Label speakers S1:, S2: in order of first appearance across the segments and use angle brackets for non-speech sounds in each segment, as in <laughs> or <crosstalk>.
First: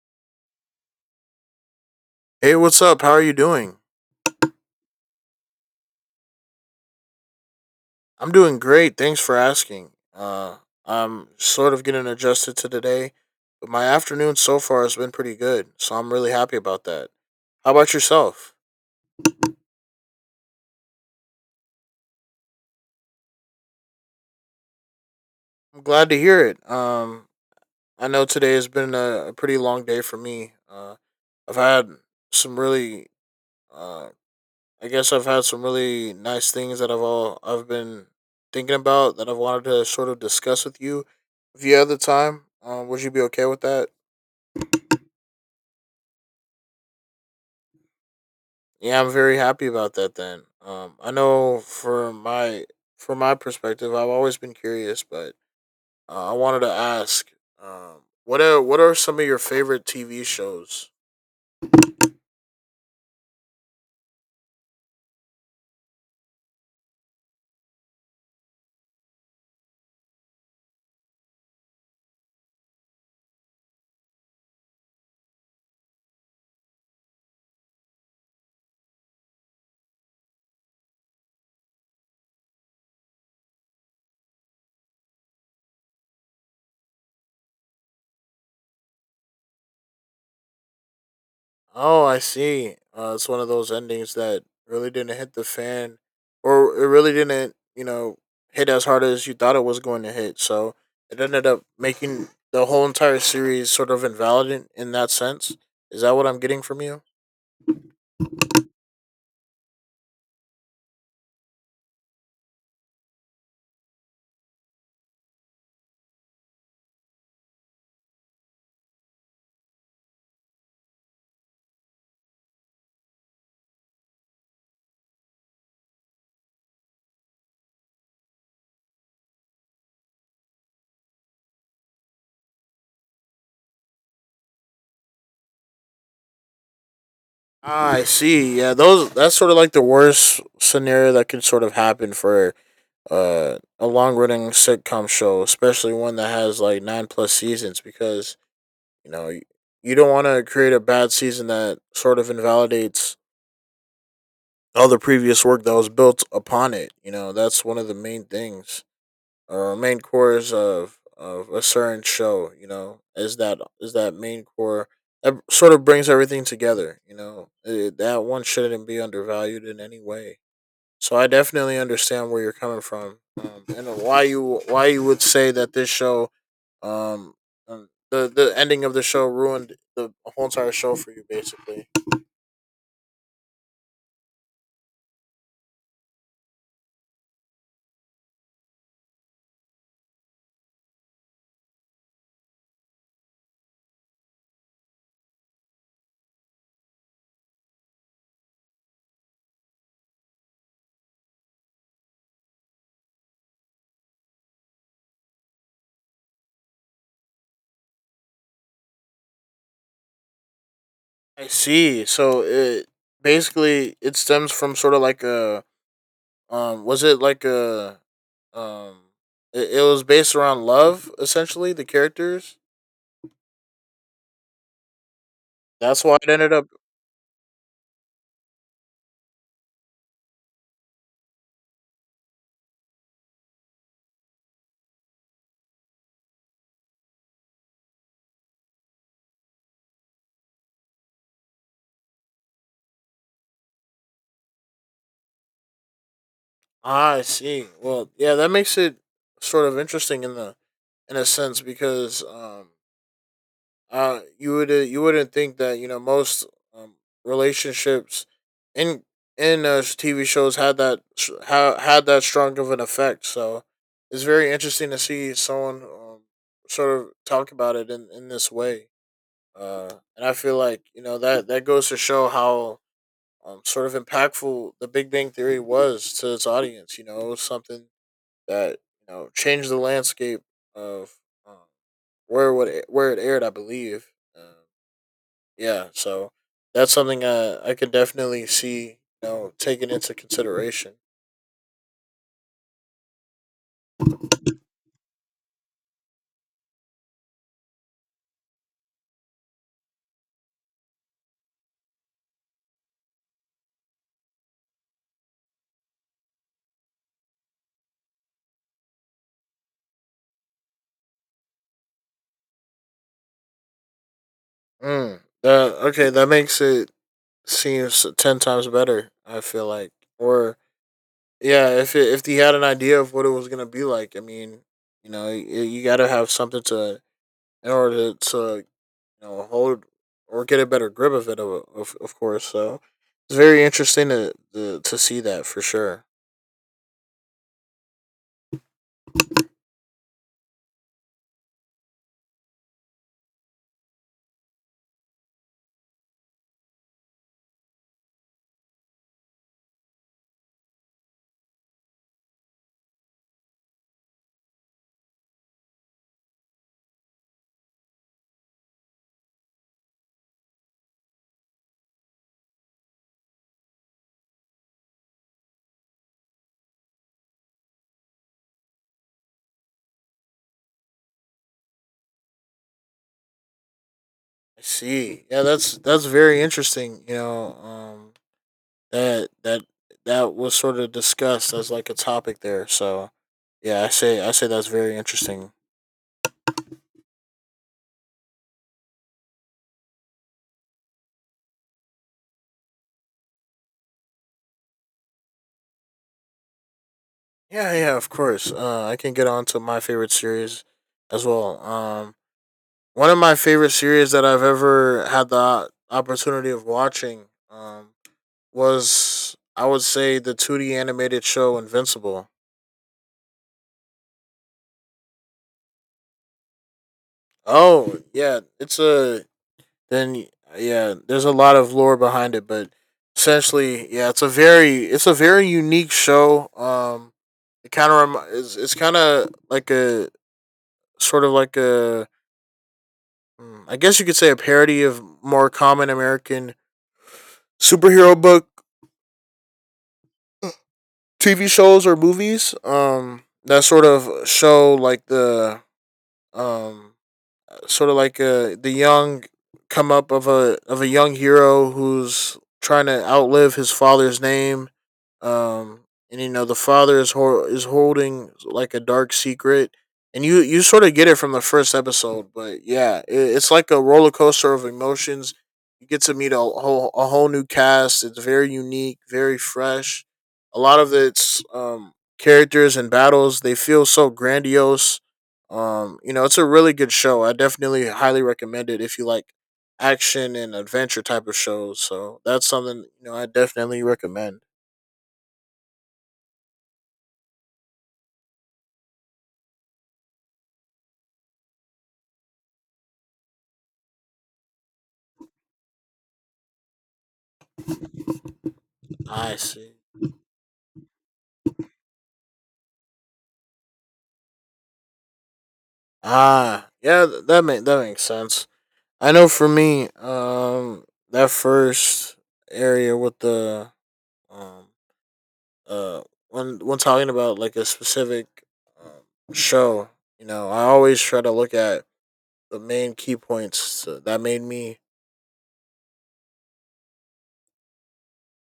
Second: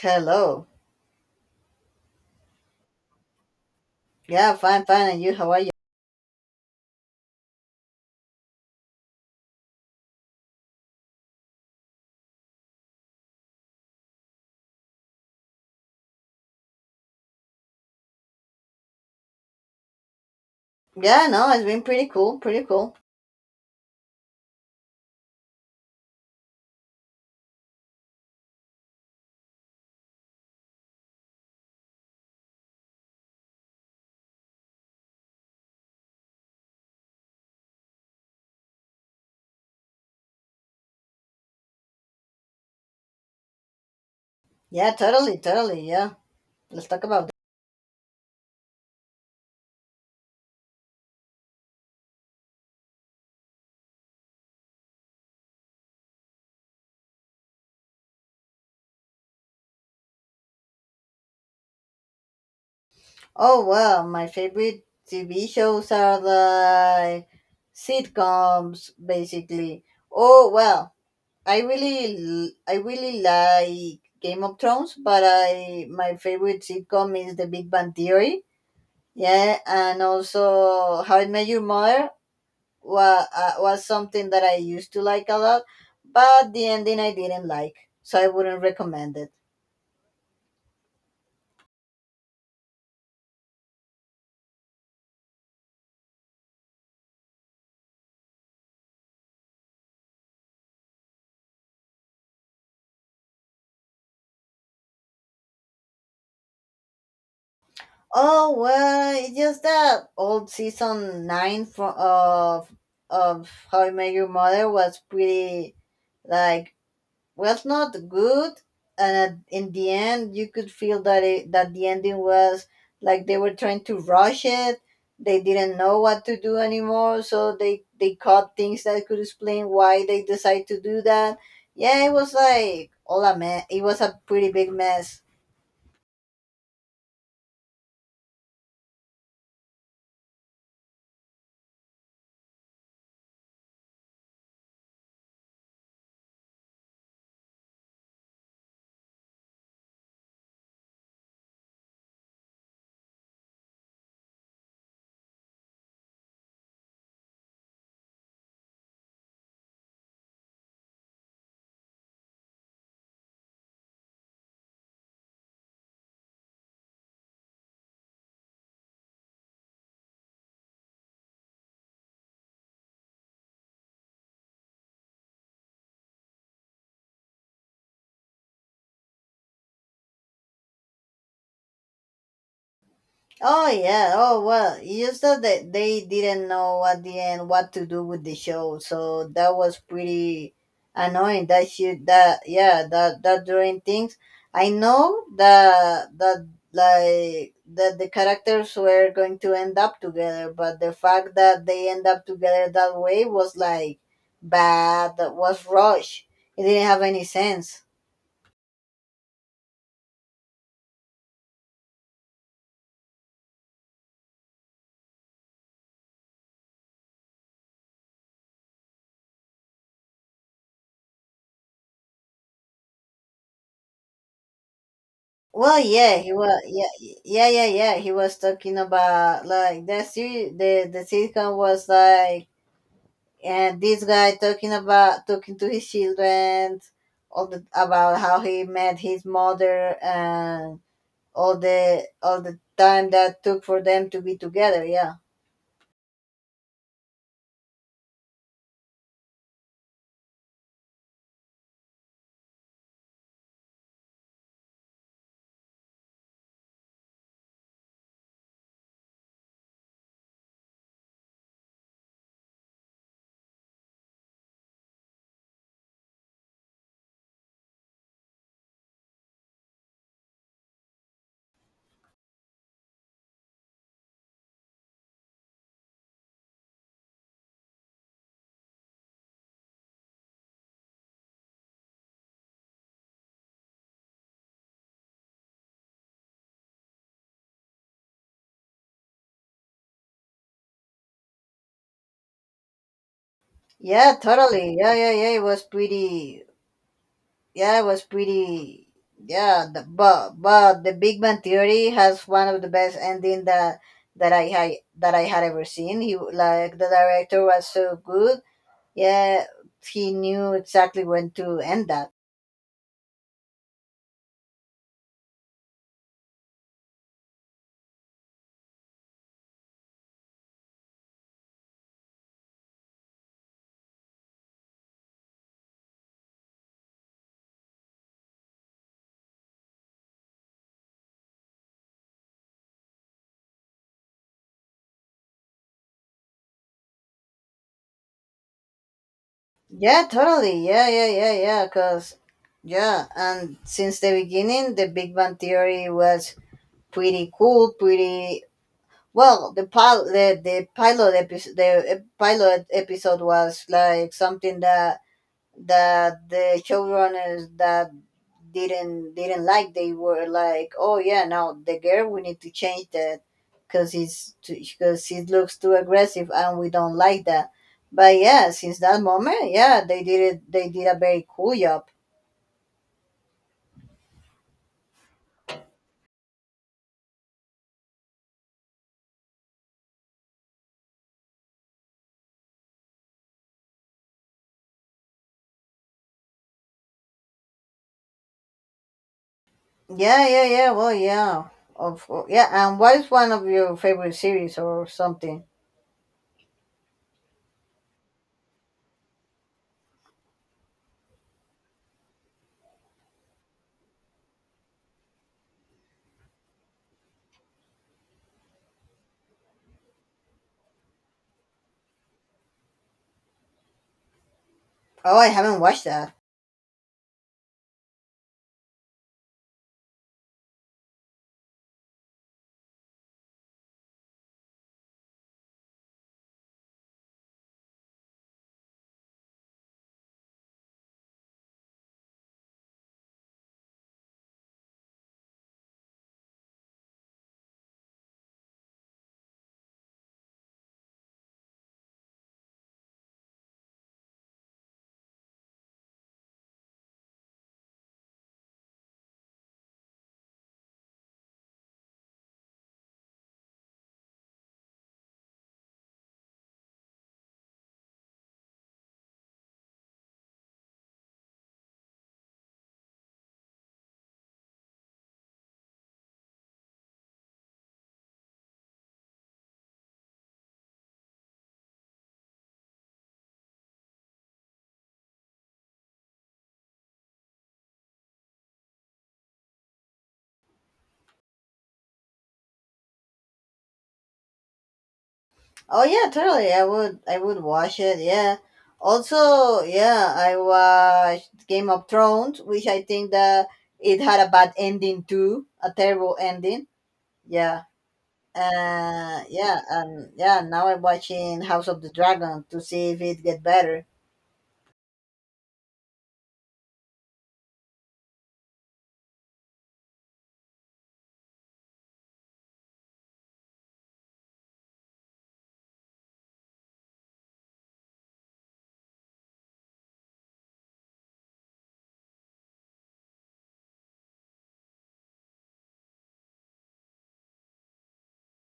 S1: Hello.
S2: Hey, what's up? How are you doing?
S1: Yeah, fine, fine. And you, how are you?
S2: I'm doing great. Thanks for asking. I'm sort of getting adjusted to today, but my afternoon so far has been pretty good, so I'm really happy about that. How about yourself?
S1: Yeah, no, it's been pretty cool, pretty cool.
S2: I'm glad to hear it. I know today has been a pretty long day for me. I've had some uh, I guess I've had some really nice things that I've been thinking about that I've wanted to sort of discuss with you. If you had the time, would you be okay with that?
S1: Yeah, totally, totally. Yeah, let's talk about that.
S2: Yeah, I'm very happy about that then. I know for my perspective, I've always been curious, but I wanted to ask what are some of your favorite TV shows?
S1: Oh, well, my favorite TV shows are the sitcoms, basically. Oh, well, I really like Game of Thrones, but I my favorite sitcom is The Big Bang Theory. Yeah, and also How I Met Your Mother was something that I used to like a lot, but the ending I didn't like, so I wouldn't recommend it.
S2: Oh, I see. It's one of those endings that really didn't hit the fan or it really didn't, hit as hard as you thought it was going to hit. So, it ended up making the whole entire series sort of invalid in that sense. Is that what I'm getting from you?
S1: Oh well, it's just that old season nine from of How I Met Your Mother was pretty like was not good and in the end you could feel that the ending was like they were trying to rush it. They didn't know what to do anymore, so they caught things that could explain why they decided to do that. Yeah, it was like all a mess. It was a pretty big mess.
S2: I see. Yeah, those that's sort of like the worst scenario that could sort of happen for a long running sitcom show, especially one that has like nine plus seasons, because you know you, you don't want to create a bad season that sort of invalidates all the previous work that was built upon it. You know that's one of the main things main cores of a certain show. You know, is that main core that sort of brings everything together. That one shouldn't be undervalued in any way. So I definitely understand where you're coming from, and why you would say that this show, um, the ending of the show ruined the whole entire show for you, basically.
S1: Oh yeah. Oh well. Just that they didn't know at the end what to do with the show, so that was pretty annoying. That shit. That, yeah. That that during things. I know that like that the characters were going to end up together, but the fact that they end up together that way was like bad. That was rush. It didn't have any sense.
S2: I see. So it basically it stems from sort of like a Um, was it like a, um, it was based around love essentially the characters.
S1: Well,
S2: That's
S1: yeah,
S2: why it
S1: he
S2: ended
S1: was,
S2: up.
S1: yeah, yeah, yeah, yeah. He was talking about like that series. The sitcom was like, and this guy talking about talking to his children, all the about how he met his mother and all the time that took for them to be together. Yeah,
S2: Ah, I see. Well, yeah, that makes it sort of interesting in a sense because you would you wouldn't think that you know most um, relationships in in TV shows had that had that strong of an effect. So it's very interesting to see someone sort of talk about it in this way. Uh, and I feel like you know that that goes to show how sort of impactful the Big Bang Theory was to its audience. You know, it was something that you know changed the landscape of um, where it aired, I believe. Um yeah, so that's something I could definitely see you know taken into consideration.
S1: yeah, totally. Yeah, yeah, yeah. It was pretty. Yeah, but the Big Bang Theory has one of the best ending that that I had that I had ever seen. He like the director was so good. Yeah, he knew exactly when to end that.
S2: Mm, that, okay, that makes it seems ten times better. I feel like, or yeah, if he had an idea of what it was gonna be like, I mean, you gotta have something to in order to, you know hold or get a better grip of it, of course. So it's very interesting to see that for sure.
S1: Yeah, totally. Yeah, yeah, yeah, yeah. Cause yeah, and since the beginning, the Big Bang Theory was pretty cool, pretty well. The pilot episode was like something that the showrunners that didn't like. They were like, oh yeah, now the girl, we need to change that because he's because he looks too aggressive and we don't like that. But yeah, since that moment, yeah, they did it, they did a very cool job.
S2: I see. Yeah, that's very interesting. You know, that that that was sort of discussed as like a topic there. So yeah, I say that's very interesting.
S1: Yeah, yeah, yeah, well, yeah, of yeah, and what is one of your favorite series or something?
S2: Yeah, yeah, of course. I can get on to my favorite series as well. One of my favorite series that I've ever had the opportunity of watching um, was, I would say, the 2D animated show Invincible.
S1: Oh, I haven't watched that.
S2: Oh, yeah. It's a. Then, yeah, there's a lot of lore behind it, but essentially, yeah, it's a very unique show. It's kind of like a sort of like I guess you could say a parody of more common American superhero book TV shows or movies that sort of show like the um, sort of like a the young come up of a young hero who's trying to outlive his father's name. Um, and you know the father is is holding like a dark secret, and you sort of get it from the first episode. But yeah, it's like a roller coaster of emotions. You get to meet a whole new cast. It's very unique, very fresh. A lot of its characters and battles they feel so grandiose you know, it's a really good show. I definitely highly recommend it if you like action and adventure type of shows. So that's something you know I definitely recommend.
S1: Oh yeah, totally. I would watch it. Yeah. Also, yeah, I watched Game of Thrones, which I think that it had a bad ending too, a terrible ending. Yeah.
S2: I
S1: Yeah,
S2: see.
S1: and yeah, now I'm watching House of the Dragon to see if it get better.
S2: Ah, yeah, that makes sense. I know for me, that first area with the um uh when talking about like a specific show, you know, I always try to look at the main key points so that made me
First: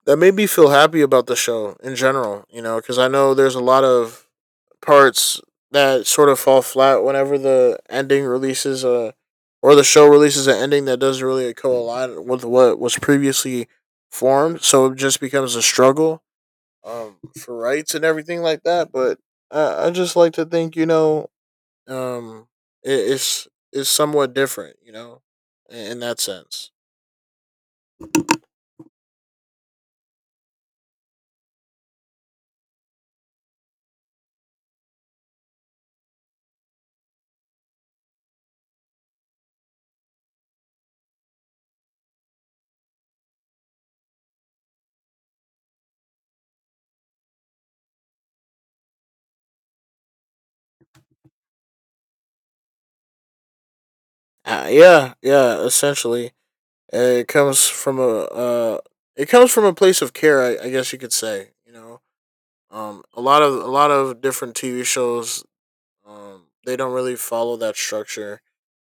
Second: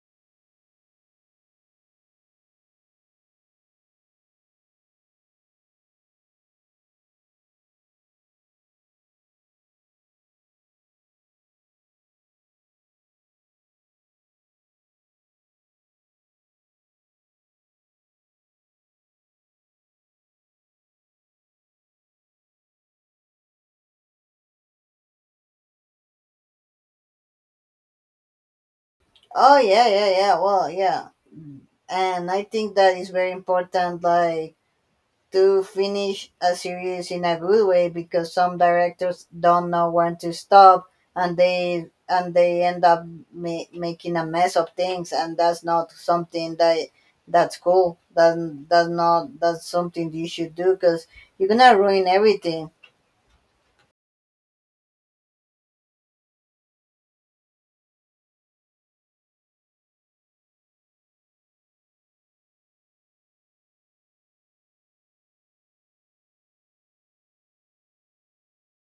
S2: feel happy about the show in general, you know, because I know there's a lot of parts that sort of fall flat whenever the ending releases a or the show releases an ending that doesn't really co-align with what was previously formed, so it just becomes a struggle for rights and everything like that. But I just like to think, you know, um, it, it's it's somewhat different, you know, in that sense.
S1: Oh yeah, yeah, yeah. Well, yeah. And I think that is very important like to finish a series in a good way because some directors don't know when to stop, and they end up making a mess of things, and that's not something that that's cool that that's not that's something you should do because you're gonna ruin everything.
S2: Yeah, essentially. And it comes from a it comes from a place of care, I guess you could say. You know, a lot of different TV shows, they don't really follow that structure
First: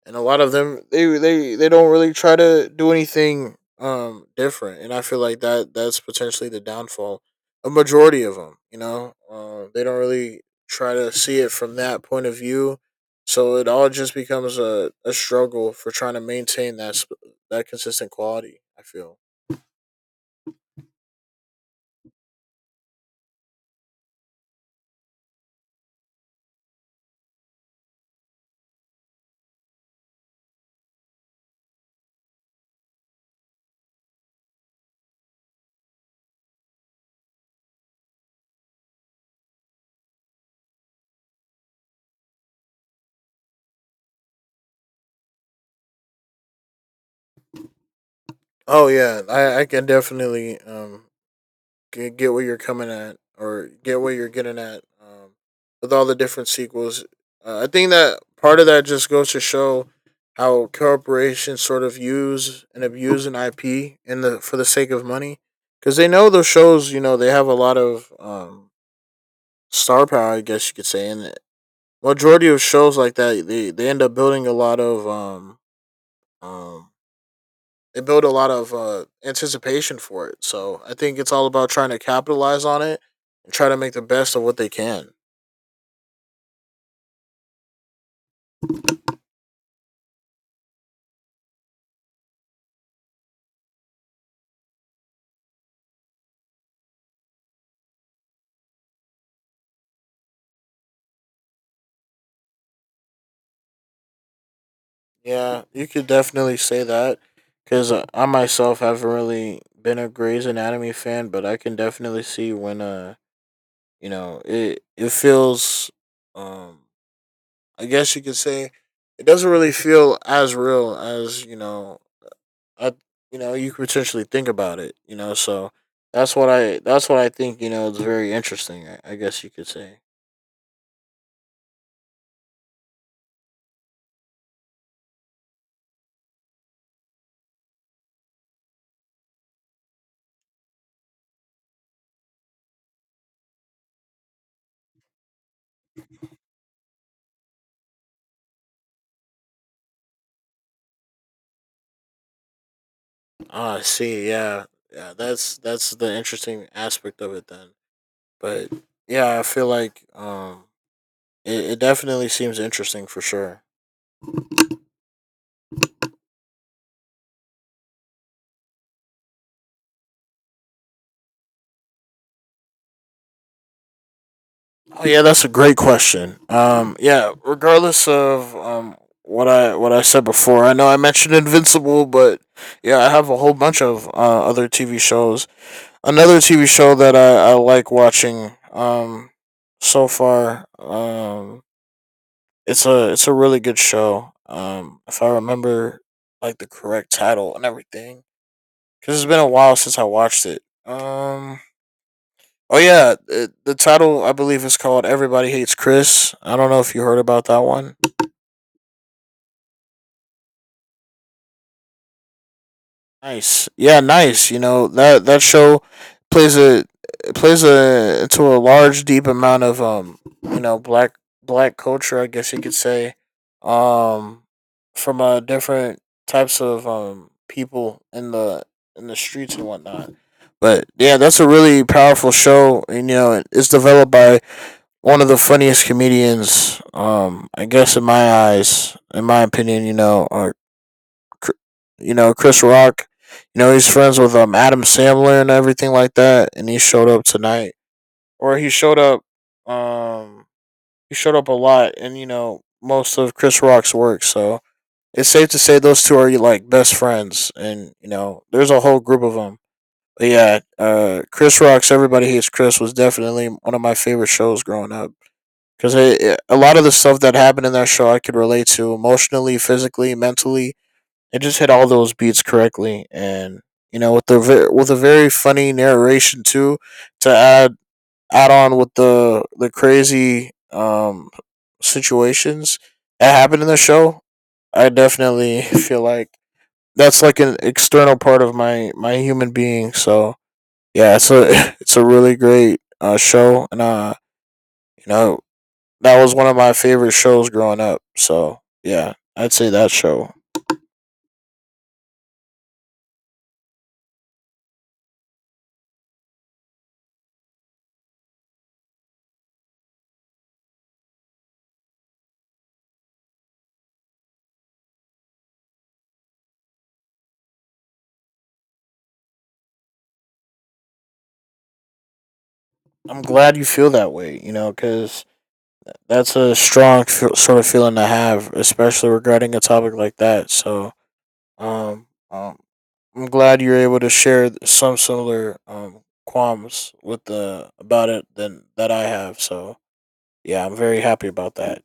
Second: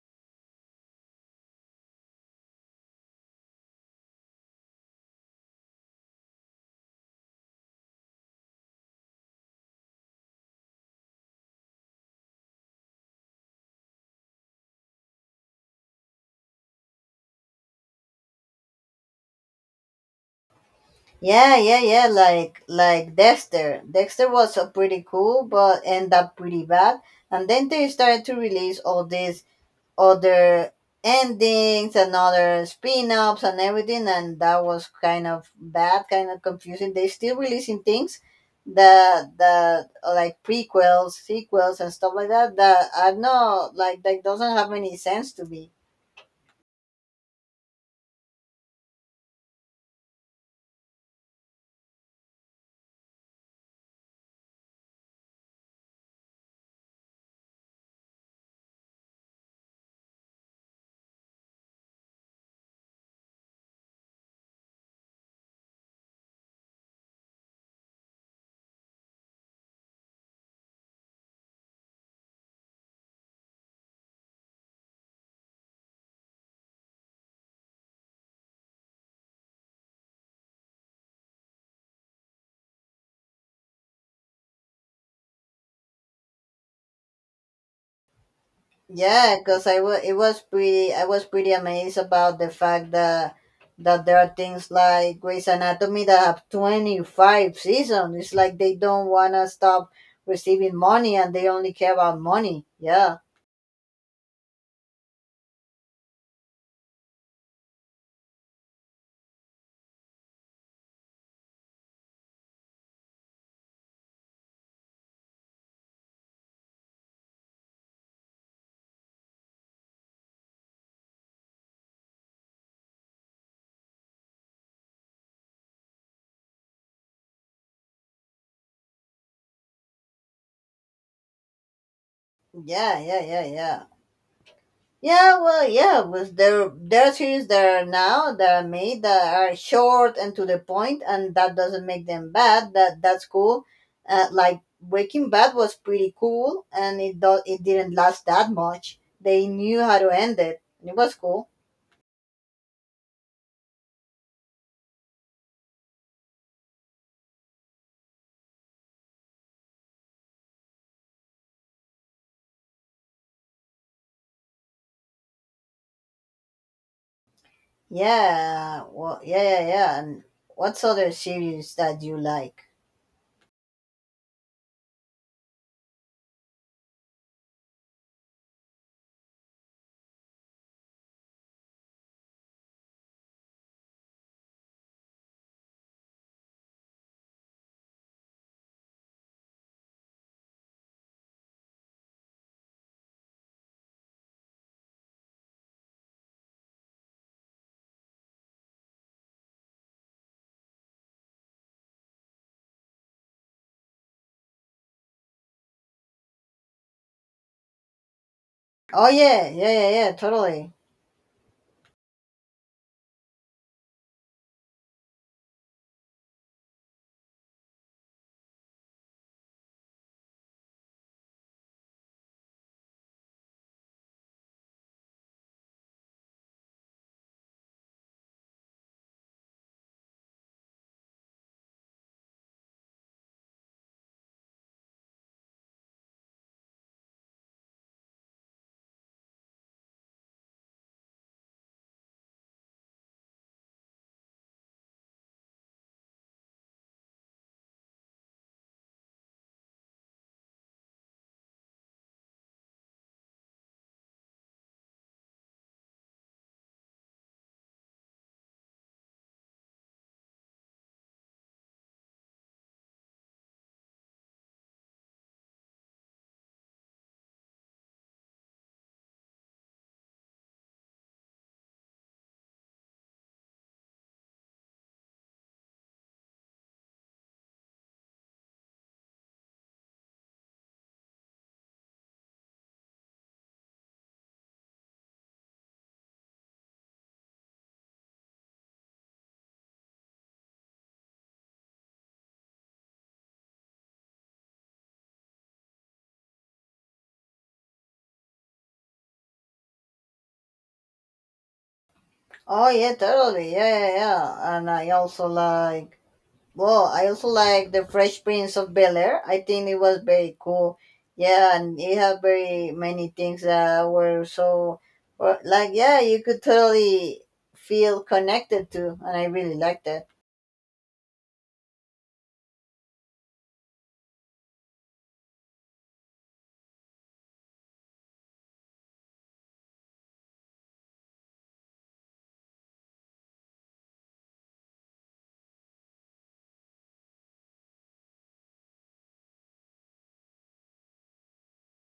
S2: and a lot of them they don't really try to do anything different, and I feel like that's potentially the downfall. A majority of them, you know, they don't really try to see it from that point of view, so it all just becomes a struggle for trying to maintain that consistent quality, I feel.
S1: Yeah, yeah, yeah. Like Dexter, Dexter was a pretty cool but end up pretty bad, and then they started to release all these other endings and other spin-offs and everything, and that was kind of bad, kind of confusing. They still releasing things that are like prequels, sequels and stuff like that that are not like that doesn't have any sense to me.
S2: Oh yeah, I can definitely get where you're coming at or get where you're getting at with all the different sequels. I think that part of that just goes to show how corporations sort of use and abuse an IP in the for the sake of money because they know those shows. You know they have a lot of star power, I guess you could say, and the majority of shows like that they end up building a lot of um they build a lot of anticipation for it. So I think it's all about trying to capitalize on it and try to make the best of what they can.
S1: Yeah, because I was it was pretty I was pretty amazed about the fact that there are things like Grey's Anatomy that have 25 seasons. It's like they don't wanna stop receiving money and they only care about money. Yeah,
S2: Yeah, you could definitely say that because I myself haven't really been a Grey's Anatomy fan, but I can definitely see when you know it feels um I guess you could say it doesn't really feel as real as you know I, you know, you could potentially think about it. You know, so that's what I think. You know, it's very interesting. I guess you could say.
S1: yeah, yeah, yeah, yeah. Yeah, well, yeah, but there are series that are now that are made that are short and to the point, and that doesn't make them bad. That that's cool. Like Breaking Bad was pretty cool, and it didn't last that much. They knew how to end it, and it was cool.
S2: Ah, I see, yeah, yeah. That's the interesting aspect of it then. But yeah, I feel like it definitely seems interesting for sure.
S1: Yeah, well, yeah, yeah, yeah. And what's other series that you like?
S2: Oh yeah, that's a great question. Yeah, regardless of what I said before, I know I mentioned Invincible, but yeah, I have a whole bunch of other TV shows. Another TV show that I like watching so far it's a really good show if I remember like the correct title and everything because it's been a while since I watched it. The title I believe is called Everybody Hates Chris. I don't know if you heard about that one.
S1: Oh yeah, yeah, yeah, yeah, totally.
S2: Nice. Yeah, nice. You know, that that show plays a to a large deep amount of you know, black culture, I guess you could say. Um from different types of people in the streets and whatnot. But yeah, that's a really powerful show. And, you know, it's developed by one of the funniest comedians, I guess in my eyes, in my opinion, you know, Chris Rock. You know, he's friends with Adam Sandler and everything like that, and he showed up tonight, or he showed up. Um, he showed up a lot, and you know most of Chris Rock's work. So it's safe to say those two are like best friends, and you know there's a whole group of them. But yeah, Chris Rock's Everybody Hates Chris was definitely one of my favorite shows growing up because a lot of the stuff that happened in that show I could relate to emotionally, physically, mentally. It just hit all those beats correctly, and you know, with the with a very funny narration too, to add on with the crazy situations that happened in the show. I definitely <laughs> feel like that's like an external part of my human being. So yeah, it's a <laughs> it's a really great show, and you know, that was one of my favorite shows growing up. So yeah, I'd say that show.
S1: Oh yeah, totally. Yeah, yeah, yeah. And I also like well, I also like the Fresh Prince of Bel Air. I think it was very cool. Yeah, and it had very many things that were so, were- like, yeah, you could totally feel connected to, and I really liked that.
S2: I'm glad you feel that way, you know, because that's a strong sort of feeling to have, especially regarding a topic like that. So, um, um, I'm glad you're able to share some similar qualms with the about it than that I have. So, yeah, I'm very happy about that.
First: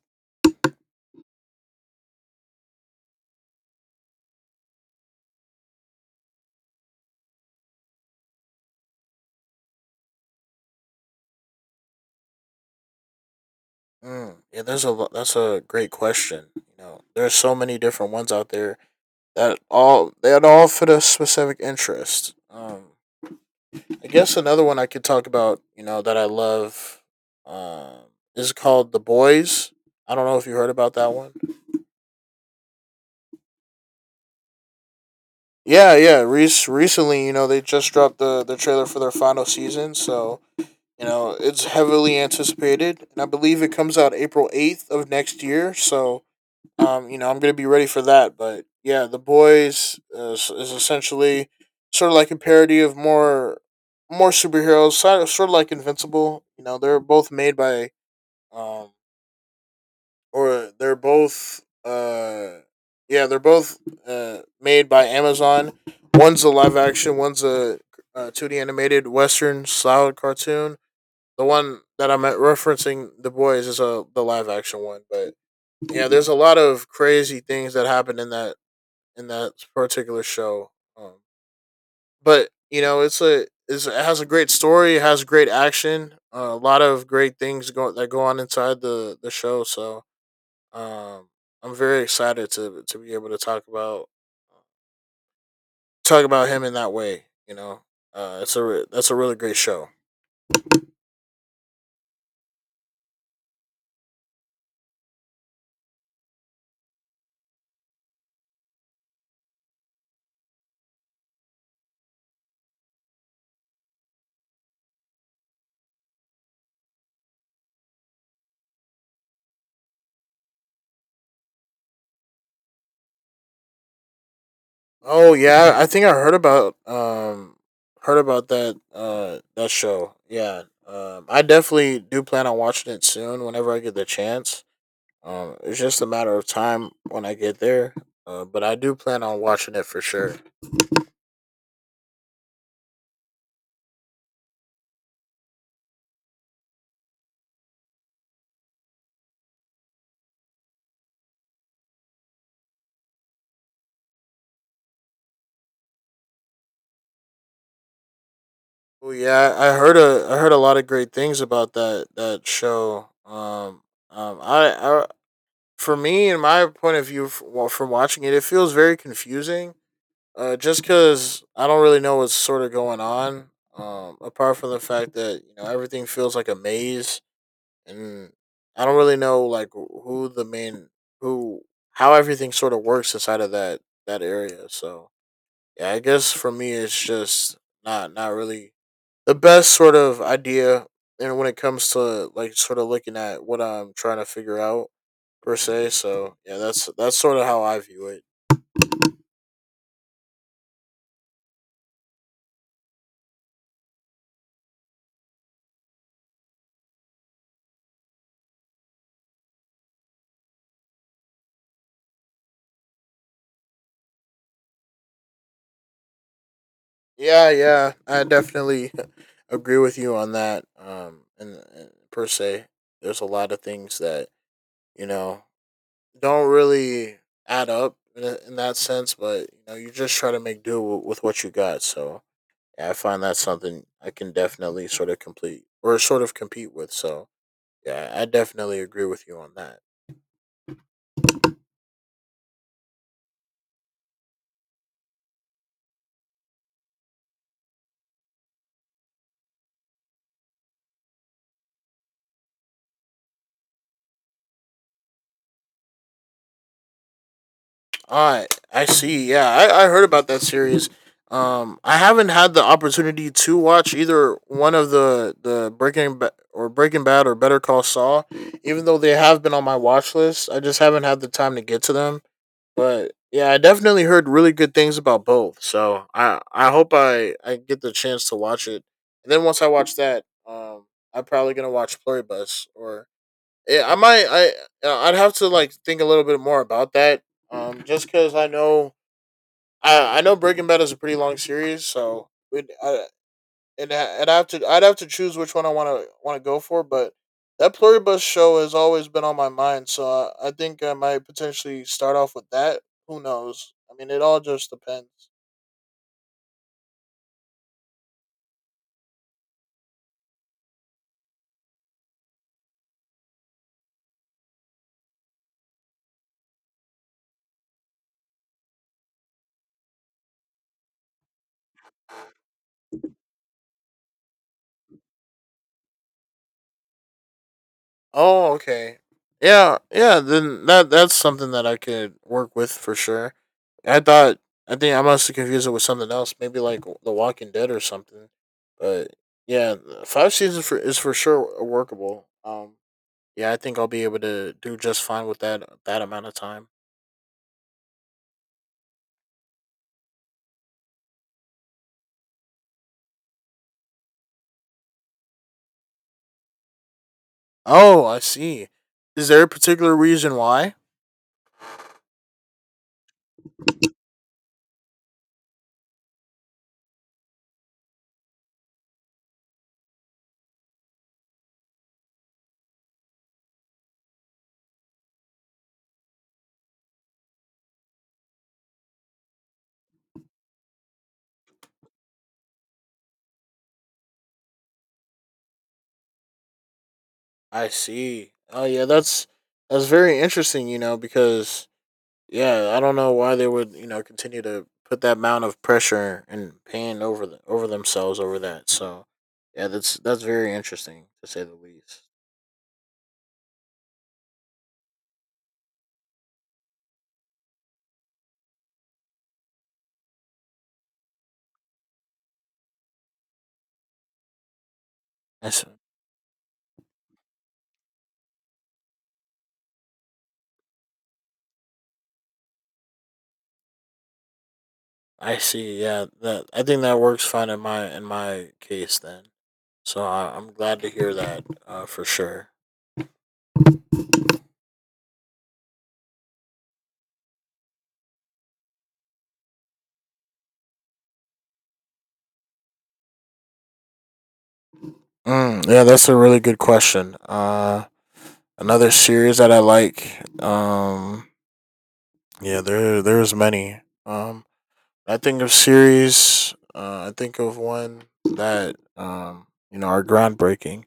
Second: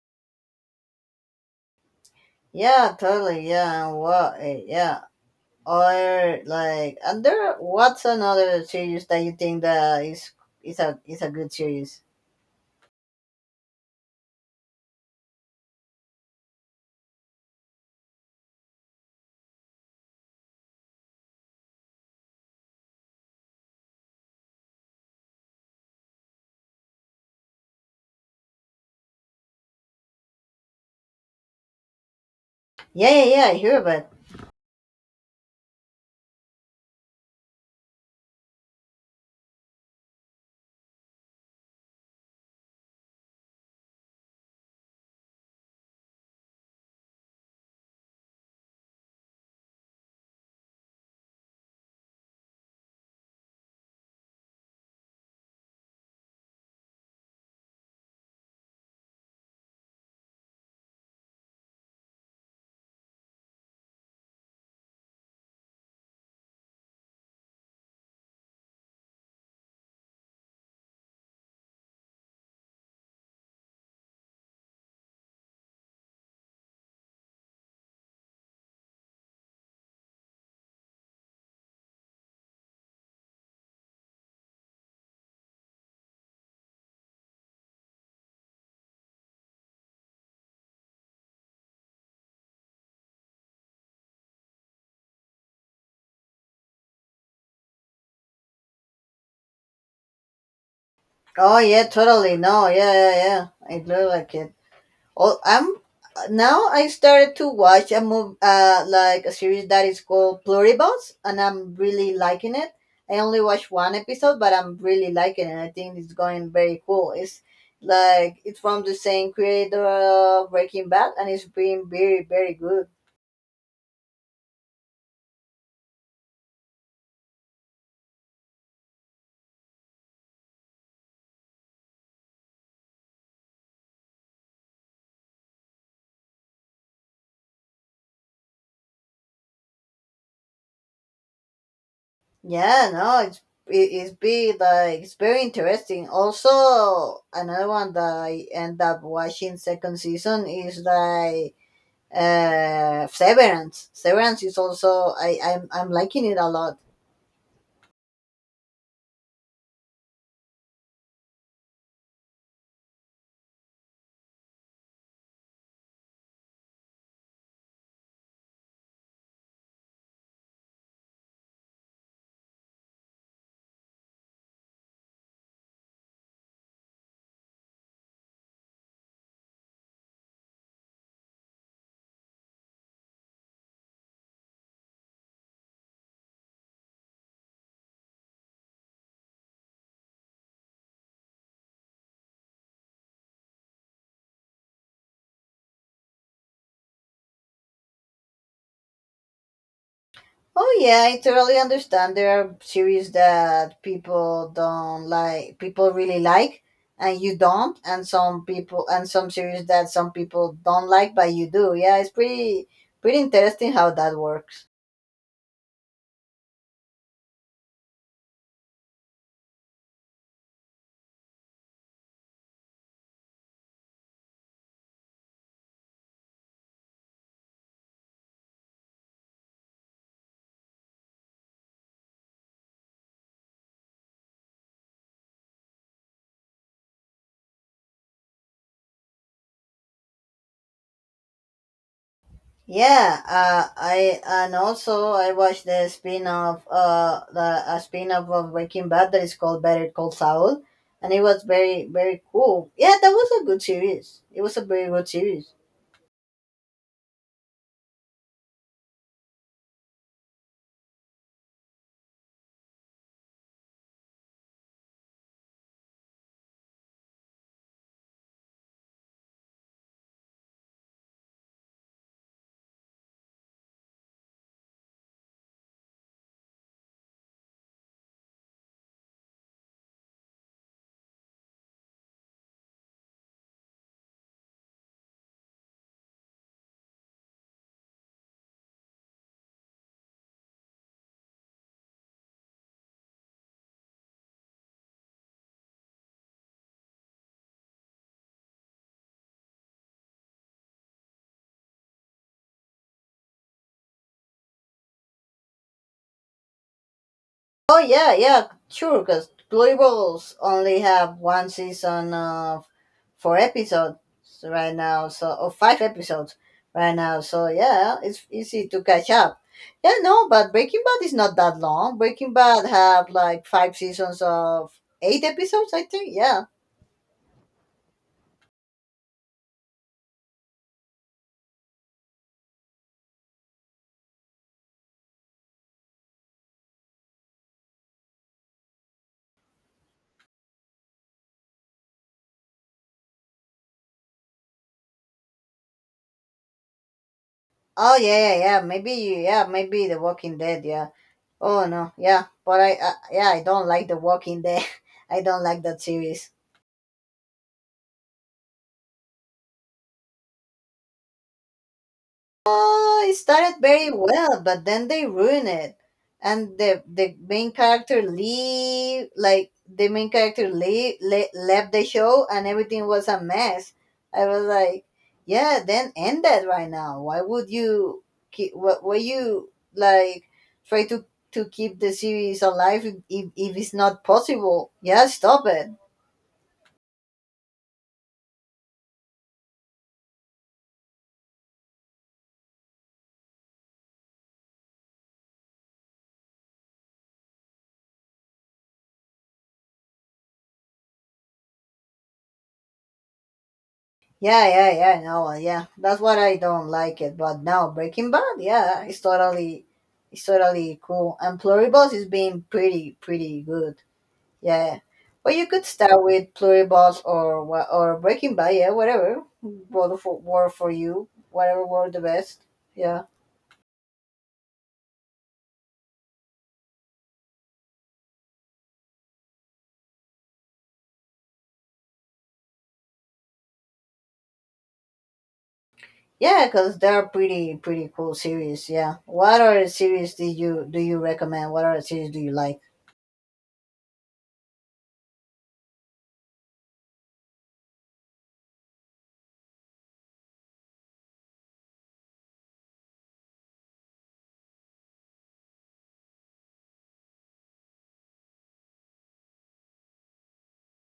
S1: Yeah, totally. Yeah, yeah, or like, and there. what's another series that you think that is a is a good series?
S2: Mm, yeah, there's a that's a great question. You know, there's so many different ones out there that all fit a specific interest. I guess another one I could talk about, you know, that I love, um, is called The Boys. I don't know if you heard about that one.
S1: Yeah, yeah, yeah. I hear about.
S2: Yeah, yeah. Re Recently, you know, they just dropped the trailer for their final season, so you know it's heavily anticipated, and I believe it comes out April 8th of next year. So, you know, I'm gonna be ready for that. But yeah, The Boys is essentially sort of like a parody of more superheroes, sort of like Invincible. You know, they're both made by um, or they're both yeah, they're both made by Amazon. One's a live action, one's a two D animated Western style cartoon. The one that I'm referencing, The Boys, is a the live action one. But yeah, there's a lot of crazy things that happen in that particular show. But you know, it's a it's, it has a great story, it has great action, a lot of great things go, that go on inside the show. So Um, I'm very excited to be able to talk about him in that way. You know, it's a that's a really great show.
S1: Oh yeah, totally. No, yeah, yeah, yeah. It looked like it. Oh, I'm now I started to watch a move like a series that is called Pluribus, and I'm really liking it. I only watched one episode, but I'm really liking it. I think it's going very cool. It's like it's from the same creator of Breaking Bad, and it's been very very good.
S2: Oh yeah, I think I heard about that that show. Yeah, I definitely do plan on watching it soon whenever I get the chance. It's just a matter of time when I get there. But I do plan on watching it for sure.
S1: Yeah, no, it's it's be like it's very interesting. Also, another one that I end up watching second season is like Severance. Severance is also I'm liking it a lot.
S2: Oh yeah, I heard a lot of great things about that that show. I, for me, in my point of view, well, from watching it, it feels very confusing. Just because I don't really know what's sort of going on. Apart from the fact that you know everything feels like a maze, and I don't really know like who the main who how everything sort of works inside of that that area. So yeah, I guess for me, it's just not really the best sort of idea and when it comes to like sort of looking at what I'm trying to figure out per se. So yeah, that's sort of how I view it.
S1: Oh yeah, I totally understand. There are series that people don't like, people really like, and you don't, and some series that some people don't like, but you do. Yeah, it's pretty pretty interesting how that works.
S2: Yeah, yeah, I definitely <laughs> agree with you on that. And per se, there's a lot of things that you know don't really add up in, in that sense, but you know you just try to make do with what you got. So yeah, I find that's something I can definitely sort of complete or sort of compete with. So yeah, I definitely agree with you on that.
S1: Yeah, I and also I watched the spin-off, the a spin-off of Breaking Bad that is called Better Call Saul, and it was very very cool. Yeah, that was a good series. It was a very good series.
S2: All right, I see. Yeah, I heard about that series. I haven't had the opportunity to watch either one of the or Breaking Bad or Better Call Saul, even though they have been on my watch list. I just haven't had the time to get to them. But yeah, I definitely heard really good things about both. So I hope I get the chance to watch it. And then once I watch that, I'm probably gonna watch Pluribus or yeah, I might. I'd have to like think a little bit more about that. Just because I know I know Breaking Bad is a pretty long series, so it, I, and I- and I have to I'd have to choose which one I want to go for. But that Pluribus show has always been on my mind, so I think I might potentially start off with that. Who knows? I mean, it all just depends.
S1: Oh yeah, yeah, sure. Because Glory only have one season of 4 episodes right now, so or 5 episodes right now. So yeah, it's easy to catch up. Yeah, no, but Breaking Bad is not that long. Breaking Bad have like 5 seasons of 8 episodes, I think. Yeah.
S2: Oh, okay. Yeah, yeah. Then that's something that I could work with for sure. I thought I think I must have confused it with something else, maybe like The Walking Dead or something. But yeah, five seasons for is for sure workable. Yeah, I think I'll be able to do just fine with that that amount of time.
S1: Oh yeah, yeah, yeah. Maybe yeah, maybe The Walking Dead. Yeah. Oh no, yeah. I yeah, I don't like The Walking Dead. <laughs> I don't like that series.
S2: Oh, I see. Is there a particular reason why?
S1: It started very well, but then they ruin it, and the main character leave like the main character leave, le- left the show, and everything was a mess. I was like, yeah, then end that right now. Why would you keep? What were you like? Try to keep the series alive if it's not possible. Yeah, stop it.
S2: I see. Oh yeah, that's very interesting. You know because yeah, I don't know why they would, you know, continue to put that amount of pressure and pain over the, over themselves over that. So, yeah, that's very interesting to say the least.
S1: Yeah, yeah, yeah. No, yeah. That's what I don't like it. But now Breaking Bad, yeah, it's totally cool. And Pluribus is being pretty, pretty good. Yeah. Well, you
S2: I
S1: could
S2: see.
S1: start with Pluribus or or Breaking Bad. Yeah, whatever. Both for were for you. Whatever were the best. Yeah.
S2: I see. Yeah, that I think that works fine in my case then. So I'm glad to hear that for sure.
S1: Yeah, because they're pretty, pretty cool series. Yeah. What other series did you do you recommend? What other series do you like?
S2: Mm, yeah, that's a really good question. Another series that I like. Yeah, there's many. Um, I think of series. I think of one that you know are groundbreaking.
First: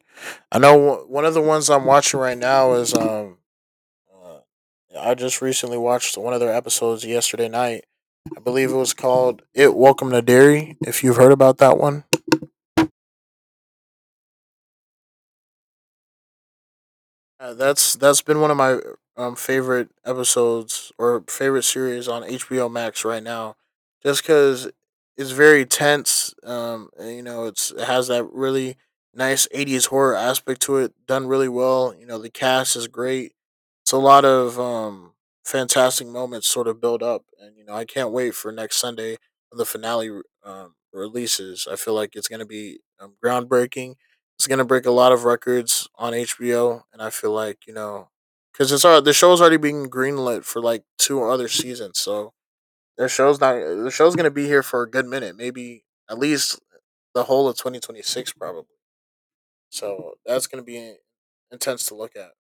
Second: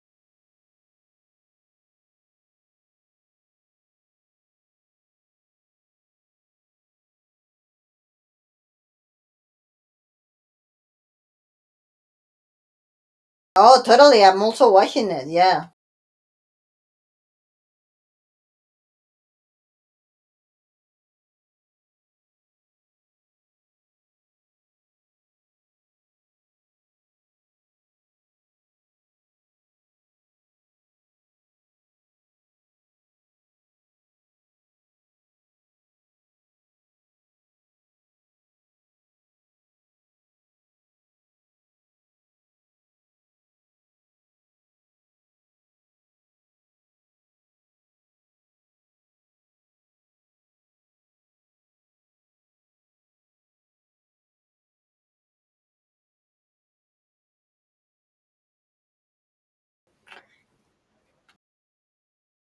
S2: I know one of the ones I'm watching right now is uh, I just recently watched one of their episodes yesterday night. I believe it was called "It Welcome to Dairy." If you've heard about that one,
S1: Oh, totally. I'm also watching it. Yeah.
S2: yeah, that's been one of my favorite episodes or favorite series on HBO Max right now, just because it's very tense. And, you know, it's it has that really nice '80s horror aspect to it, done really well. You know, the cast is great. It's a lot of fantastic moments sort of build up, and you know, I can't wait for next Sunday when the finale releases. I feel like it's gonna be groundbreaking. It's gonna break a lot of records on HBO, and I feel like you know, because it's all the show's already being greenlit for like two other seasons, so their show's not the show's gonna be here for a good minute, maybe at least the whole of 2026 probably. So that's gonna be intense to look at.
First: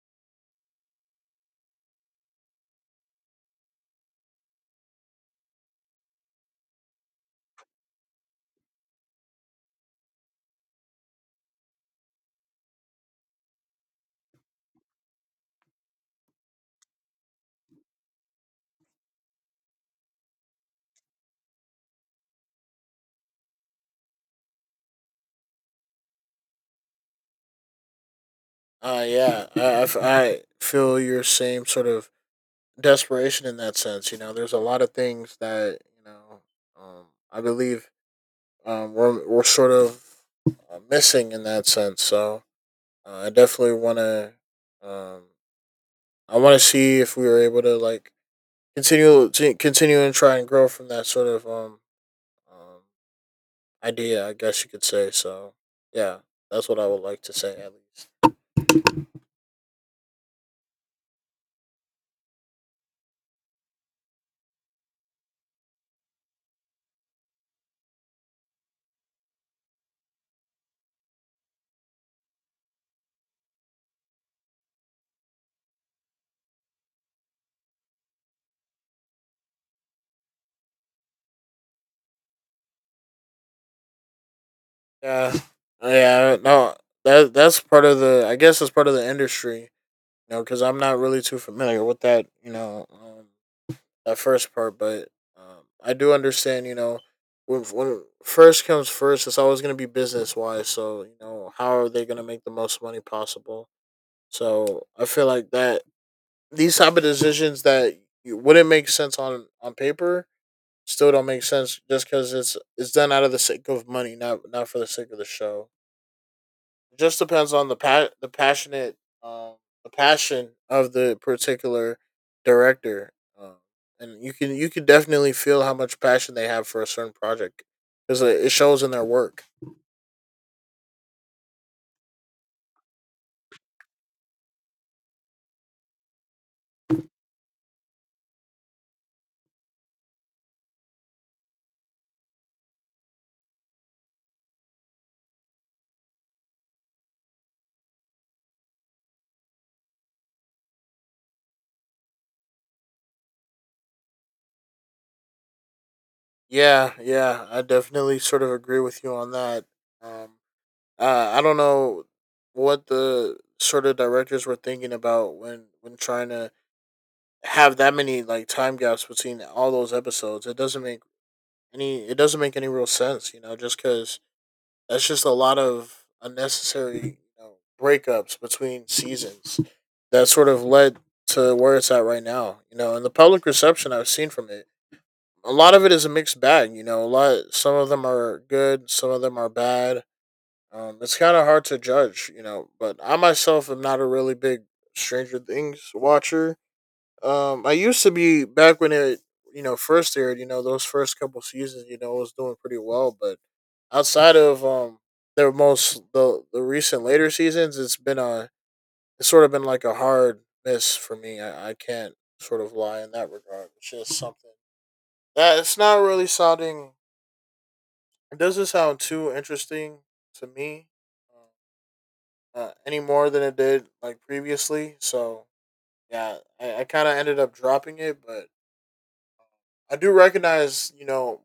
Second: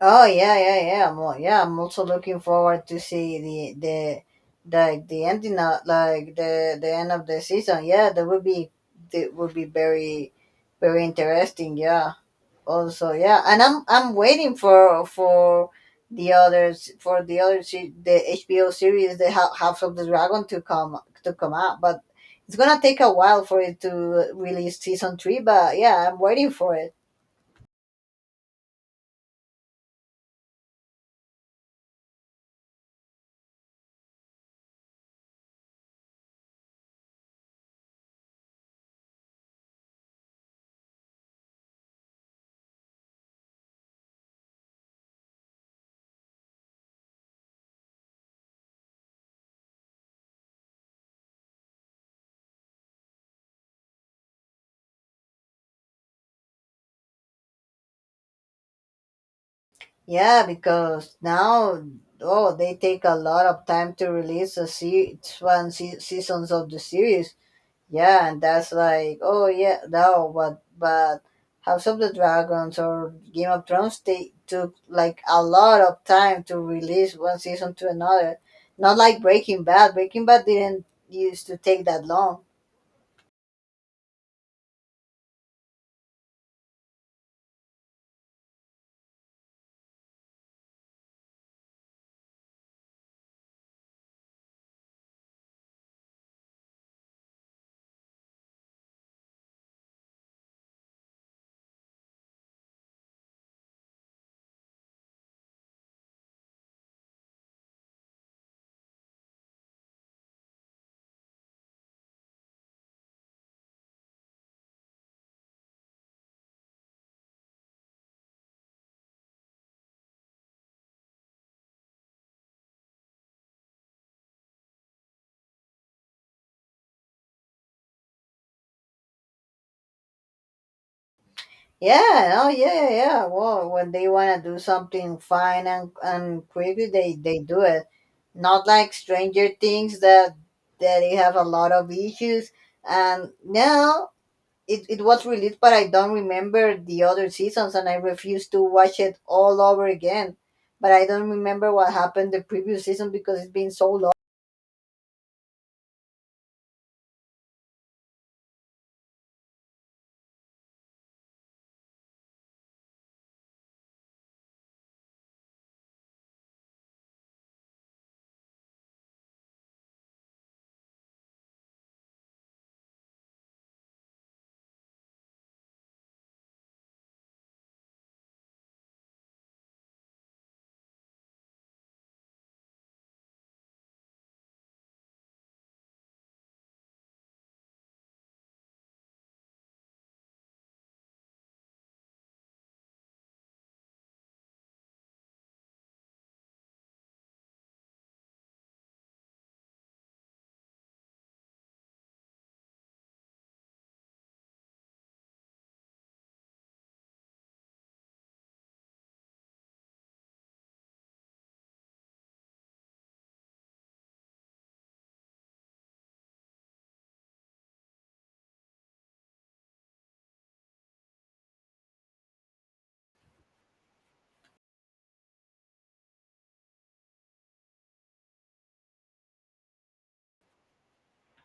S1: Oh yeah, yeah, yeah. Yeah, I'm also looking forward to see the like the ending of like the end of the season. Yeah, that would be very very interesting. Yeah. Also, yeah, and I'm waiting for the other the HBO series House of the Dragon to come out, but it's gonna take a while for it to release season 3. But yeah, I'm waiting for it.
S2: Yeah, I feel your same sort of desperation in that sense. You know, there's a lot of things that you know, um, I believe we're sort of missing in that sense. So I definitely want to. Um, I want to see if we were able to like continue and try and grow from that sort of um idea. I guess you could say. So yeah, that's what I would like to say at least.
S1: Yeah, because now oh they take a lot of time to release the se- one se- seasons of the series. Yeah, and that's like oh yeah no, but House of the Dragons or Game of Thrones, they took like a lot of time to release one season to another. Not like Breaking Bad. Breaking Bad didn't used to take that long.
S2: Yeah, yeah. No, that that's part of the. I guess that's part of the industry. You know, because I'm not really too familiar with that. You know, that first part, but I do understand. You know, when first comes first, it's always going to be business wise. So you know, how are they going to make the most money possible? So I feel like that these type of decisions that wouldn't make sense on paper still don't make sense just because it's done out of the sake of money, not for the sake of the show. It just depends on the passionate um the passion of the particular director um, and you can definitely feel how much passion they have for a certain project because it shows in their work.
S1: Yeah, oh yeah, yeah. Well, when they want to do something fine and quickly, they do it. Not like Stranger Things that they have a lot of issues. And now it was released, but I don't remember the other seasons, and I refuse to watch it all over again. But I don't remember what happened the previous season because it's been so long.
S2: Yeah, yeah, I definitely sort of agree with you on that. um I don't know what the sort of directors were thinking about when trying to have that many like time gaps between all those episodes. It doesn't make any it doesn't make any real sense, you know, just because that's just a lot of unnecessary, you know, breakups between seasons that sort of led to where it's at right now. You know, and the public reception I've seen from it, a lot of it is a mixed bag. You know, a lot some of them are good, some of them are bad. It's kind of hard to judge, you know. But I myself am not a really big Stranger Things watcher. I used to be back when it, you know, first aired. You know, those first couple seasons, you know, I was doing pretty well. But outside of their most the recent later seasons, it's been a it's sort of been like a hard miss for me. I can't sort of lie in that regard. It's just something that it's not really sounding. It doesn't sound too interesting to me any more than it did like previously. So yeah, I kind of ended up dropping it, but I do recognize, you know,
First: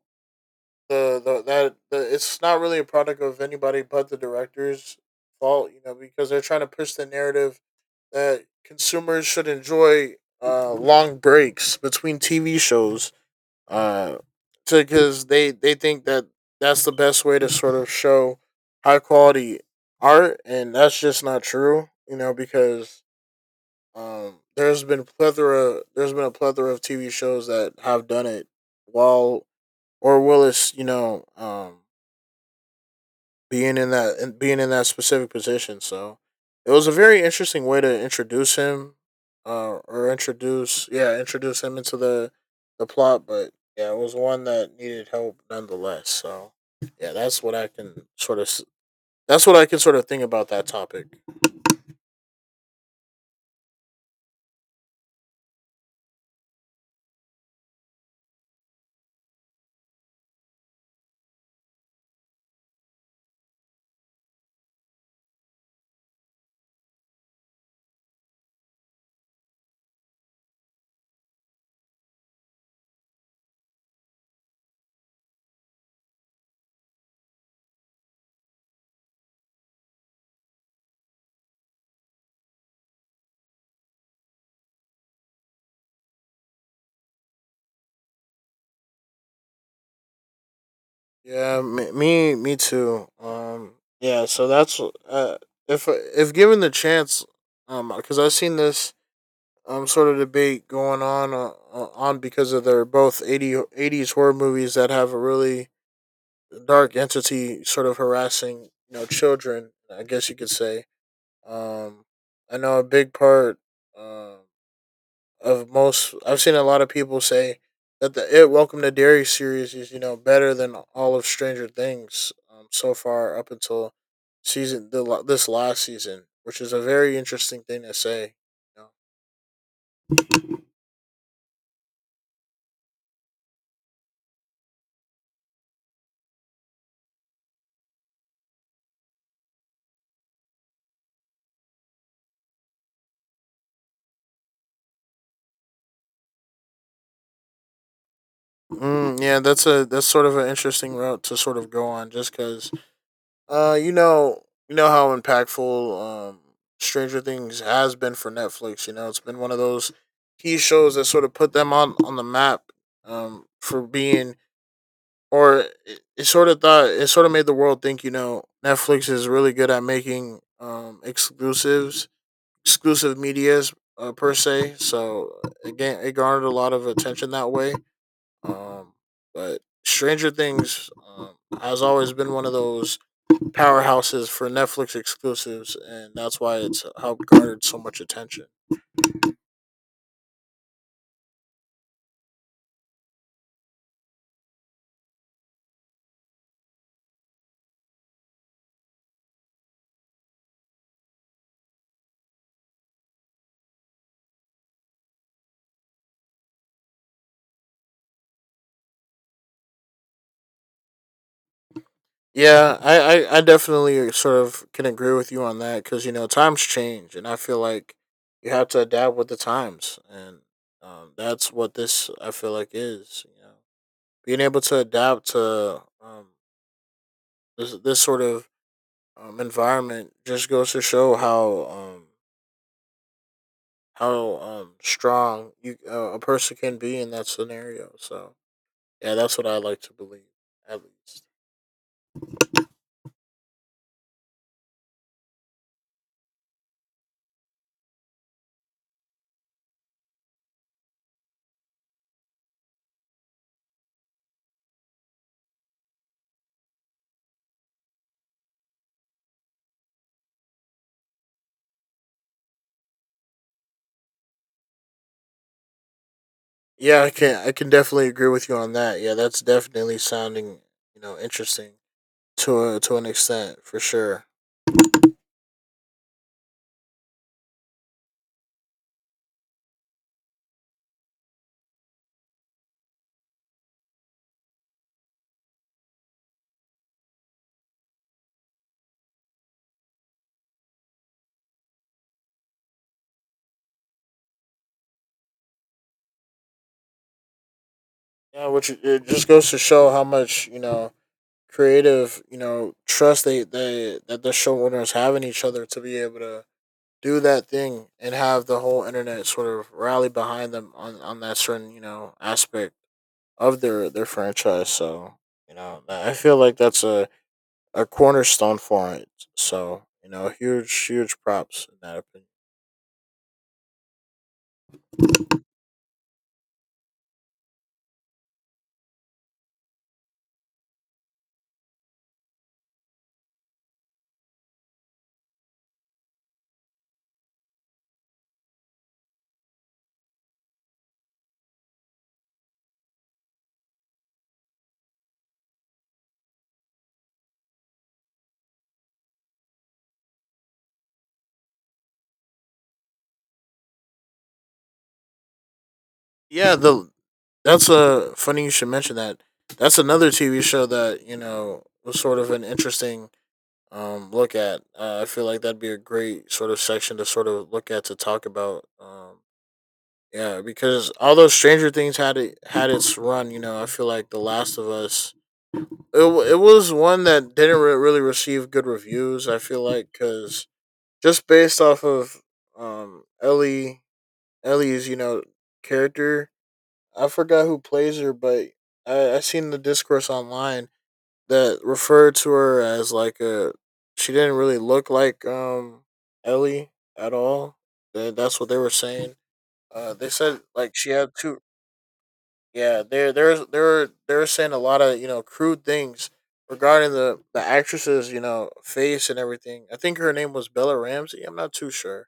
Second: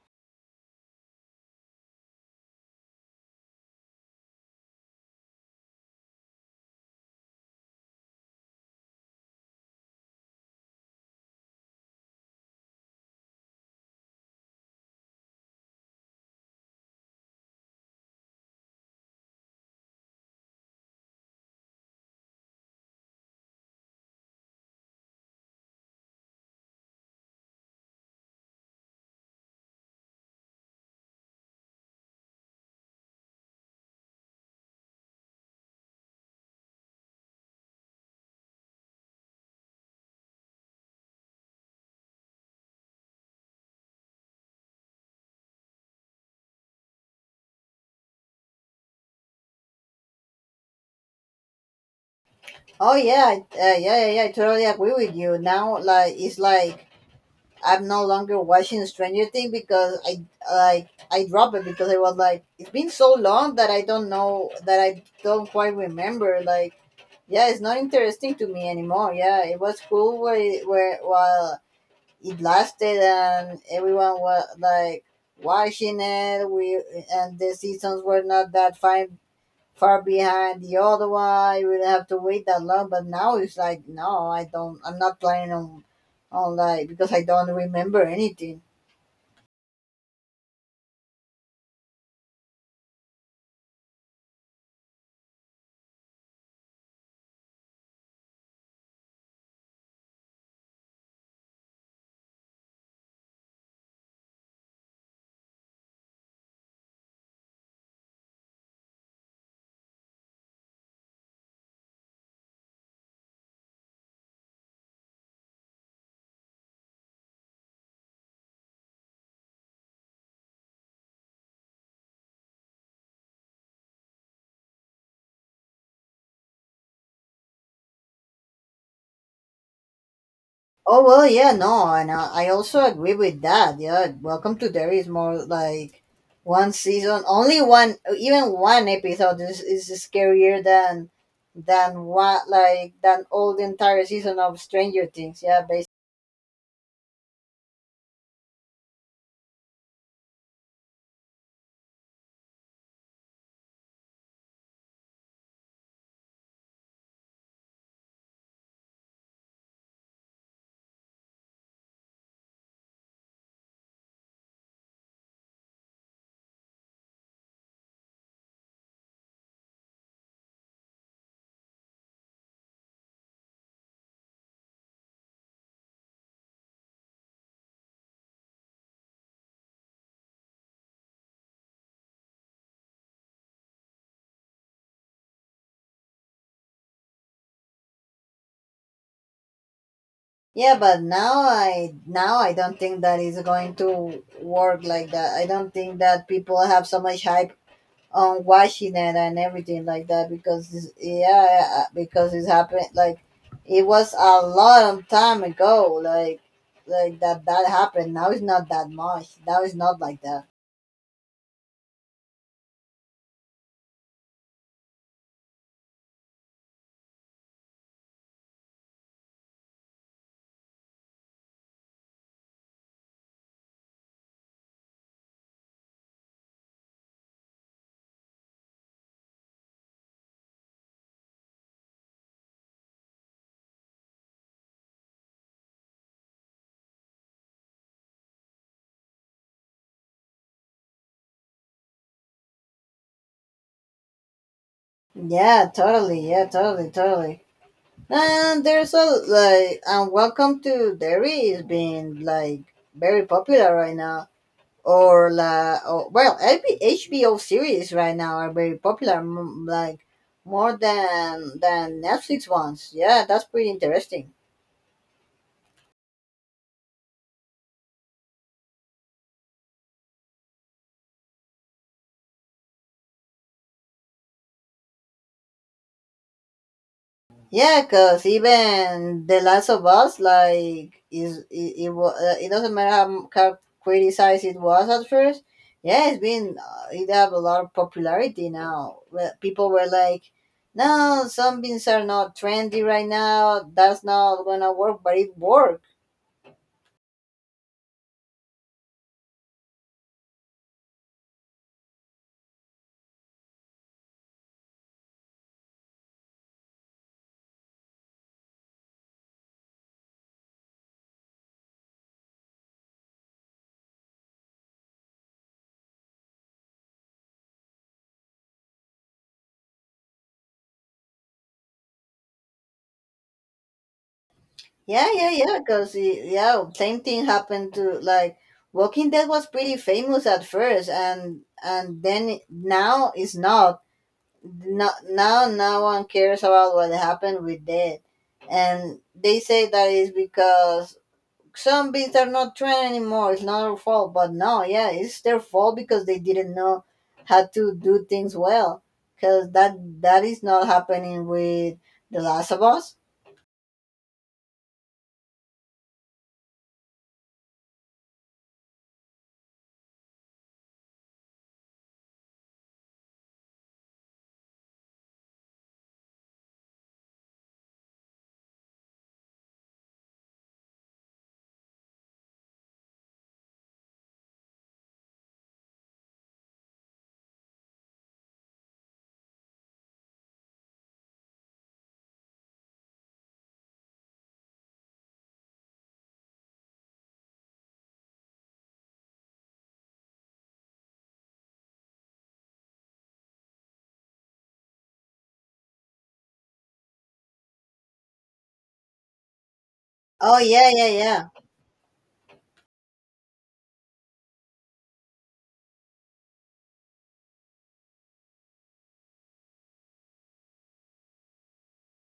S2: it's not really a product of anybody but the director's fault, you know, because they're trying to push the narrative that consumers should enjoy long breaks between TV shows, uh, because they think that that's the best way to sort of show high quality art, and that's just not true, you know, because there's been a plethora of TV shows that have done it while or Willis, you know, being in that specific position. So it was a very interesting way to introduce him, or introduce yeah, introduce him into the plot. But yeah, it was one that needed help nonetheless. So yeah, that's what I can sort of that's what I can sort of think about that topic.
S1: Oh yeah, yeah, yeah, yeah. I totally agree with you. Now, like, it's like I'm no longer watching Stranger Things because I like I dropped it because I was like it's been so long that I don't know, that I don't quite remember. Like yeah, it's not interesting to me anymore. Yeah, it was cool where where while it lasted and everyone was like watching it. We and the seasons were not that fine far behind the other one. I would have to wait that long. But now it's like, no, I don't. I'm not planning on, because I don't remember anything.
S2: Yeah, me too. Yeah, so that's uh, if given the chance, because I've seen this sort of debate going on because of they're both 80 eighties horror movies that have a really dark entity sort of harassing, you know, children, I guess you could say. um I know a big part uh, of most I've seen a lot of people say that the It Welcome to Derry series is, you know, better than all of Stranger Things, so far up until season this last season, which is a very interesting thing to say, you know?
S1: Oh well, yeah, no, and I also agree with that. Yeah, Welcome to Derry is more like one season, only one, even one episode is scarier than what like than all the entire season of Stranger Things. Yeah.
S2: Mm, yeah, that's a that's sort of an interesting route to sort of go on, just because uh, you know, you know how impactful Stranger Things has been for Netflix. You know, it's been one of those key shows that sort of put them on the map, for being or it sort of thought it sort of made the world think. You know, Netflix is really good at making exclusives, exclusive medias, per se. So again, it garnered a lot of attention that way, um, but Stranger Things, has always been one of those powerhouses for Netflix exclusives, and that's why it's helped garnered so much attention.
S1: Yeah, but now I don't think that is going to work like that. I don't think that people have so much hype on watching it and everything like that because because it's happened like it was a long time ago. Like that happened. Now it's not that much. Now it's not like that.
S2: Yeah, I definitely sort of can agree with you on that because you know times change, and I feel like you have to adapt with the times, and that's what this I feel like is. You know, being able to adapt to this this sort of environment just goes to show how strong you a person can be in that scenario. So yeah, that's what I like to believe at least.
S1: Yeah, totally. Yeah, totally. And there's a like and Welcome to Derry is being like very popular right now. Or like, or well, HBO series right now are very popular, like more than Netflix ones. Yeah, that's pretty interesting.
S2: Yeah, I can definitely agree with you on that. Yeah, that's definitely sounding, you know, interesting to to an extent for sure.
S1: Yeah, cuz even The Last of Us, like, is it, it was it doesn't matter how criticized it was at first. Yeah, it's been it have a lot of popularity now. Well, people were like, no, zombies are not trendy right now. That's not gonna work, but it worked.
S2: Yeah, which it just goes to show how much, you know, creative, you know, trust they that the show owners have in each other to be able to do that thing and have the whole internet sort of rally behind them on that certain, you know, aspect of their franchise. So you know I feel like that's a cornerstone for it. So you know, huge, huge props in that opinion.
S1: Yeah, yeah. Because yeah, same thing happened to like Walking Dead. Was pretty famous at first, and now it's not. No, now no one cares about what happened with Dead, and they say that is because zombies are not trend anymore. It's not our fault, but no, yeah, it's their fault because they didn't know how to do things well. Because that is not happening with The Last of Us.
S2: Yeah, the that's a funny you should mention that. That's another TV show that you know was sort of an interesting, look at. I feel like that'd be a great sort of section to sort of look at to talk about. Yeah, because although Stranger Things had it had its run, you know, I feel like The Last of Us it, it was one that didn't really receive good reviews. I feel like because just based off of um Ellie Ellie's, you know, character. I forgot who plays her, but I seen the discourse online that referred to her as like a she didn't really look like Ellie at all. That's what they were saying. They
S1: Oh
S2: said
S1: yeah,
S2: like
S1: yeah,
S2: she had
S1: yeah.
S2: two, yeah, they're saying a lot of, you know, crude things regarding the actress's, you know, face and everything. I think her name was Bella Ramsey. I'm not too sure,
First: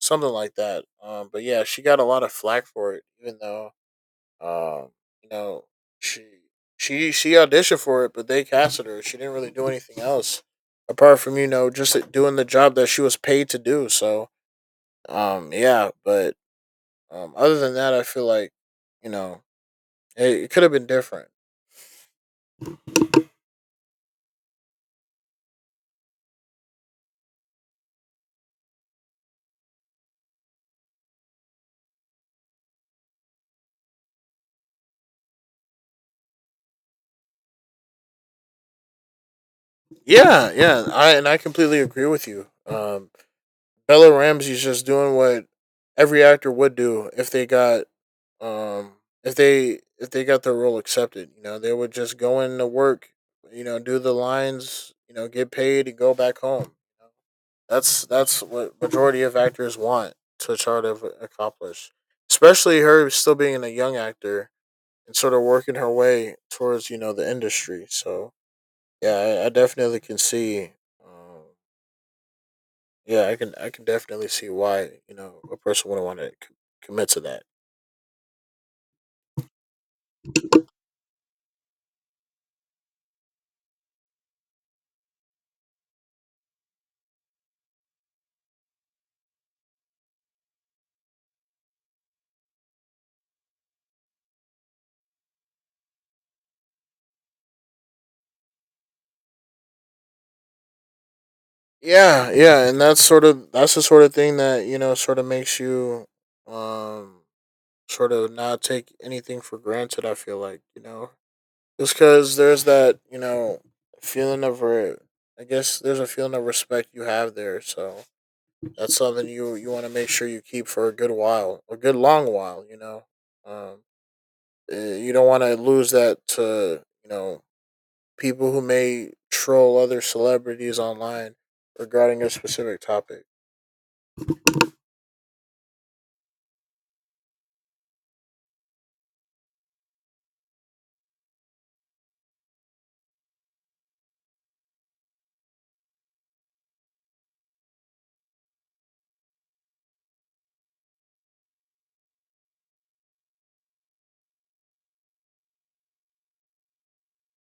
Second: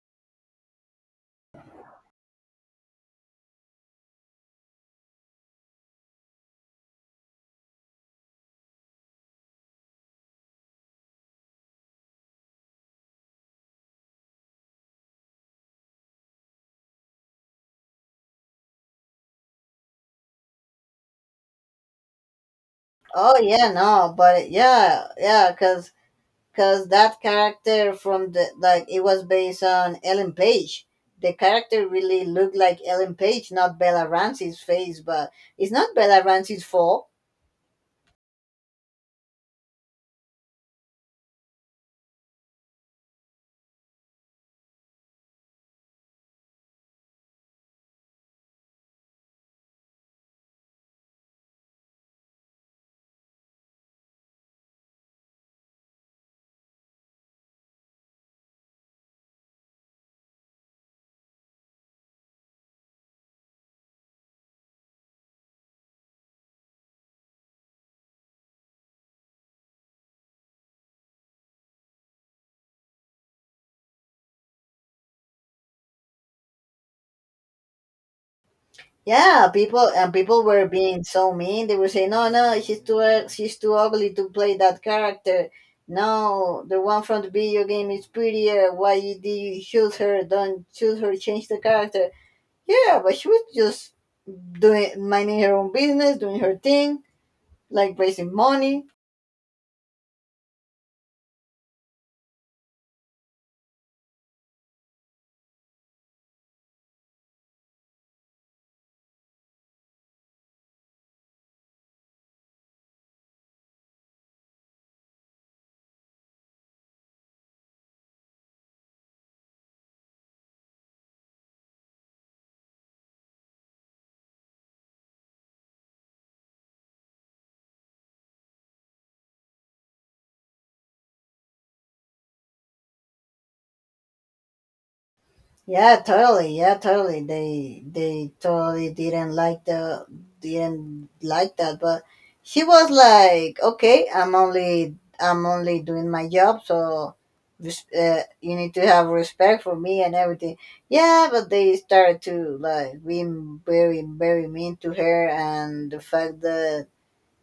S2: something like that. But yeah, she got a lot of flack for it, even though, um you know, she she auditioned for it, but they casted her. She didn't really do anything else apart from, you know, just like, doing the job that she was paid to do. So yeah, but other than that, I feel like, you know, it could have been different.
S1: Oh yeah, no, but yeah, yeah, cause that character from the like it was based on Ellen Page. The character really looked like Ellen Page, not Bella Ramsey's face, but it's not Bella Ramsey's fault.
S2: Yeah, yeah, I and I completely agree with you. Bella Ramsey's just doing what every actor would do if they got um if they got their role accepted. You know, they would just go into work, you know, do the lines, you know, get paid, and go back home. That's what majority of actors want to try to accomplish. Especially her still being a young actor and sort of working her way towards, you know, the industry. So yeah, I definitely can see. Um, Yeah, I can definitely see why, you know, a person wouldn't want to commit to that.
S1: Yeah, people and people were being so mean. They were saying, "No, no, she's too she's too ugly to play that character. No, the one from the video game is prettier. Why you, did you choose her? Don't choose her. Change the character." Yeah, but she was just doing, minding her own business, doing her thing, like raising money.
S2: Yeah, yeah, and that's sort of that's the sort of thing that you know sort of makes you um sort of not take anything for granted. I feel like, you know, just because there's that, you know, feeling of I guess there's a feeling of respect you have there, so that's something you you want to make sure you keep for a good while, a good long while. You know, um, you don't want to lose that to, you know, people who may troll other celebrities online regarding a specific topic.
S1: Yeah, totally. Yeah, totally. They totally didn't like the didn't like that. But she was like, "Okay, I'm only doing my job, so this, you need to have respect for me and everything." Yeah, but they started to like being very mean to her, and the fact that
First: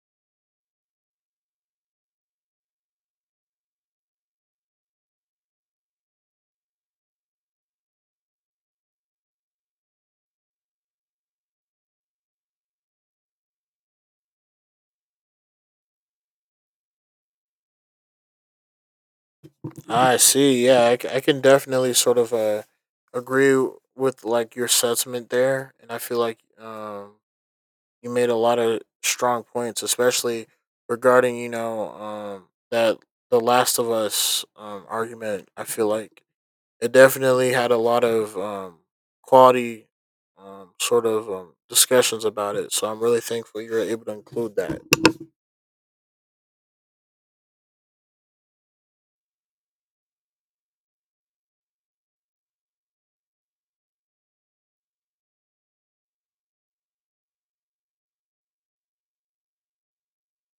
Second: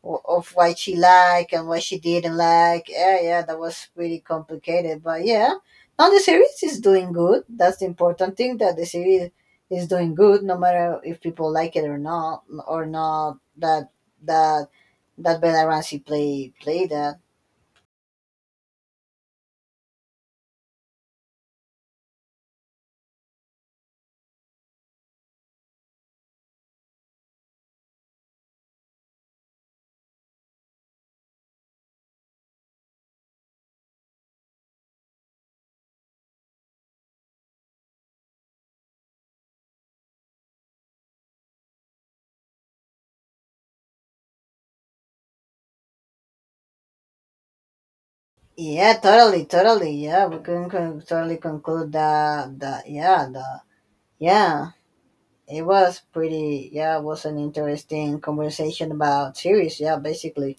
S1: of what she liked and what she didn't like. Yeah, yeah, that was pretty complicated. But yeah, now the series is doing good. That's the important thing, that the series is doing good, no matter if people like it or not, or not. That that that Bella Ramsey play that.
S2: I see. Yeah, I can definitely sort of agree with like your sentiment there, and I feel like you made a lot of strong points, especially regarding, you know, that the Last of Us, argument. I feel like it definitely had a lot of quality. Sort of discussions about it, so I'm really thankful you were able to include that.
S1: Yeah, totally. Yeah, we can totally conclude that. That yeah, the yeah. It was pretty, yeah, it was an interesting conversation about series, yeah, basically.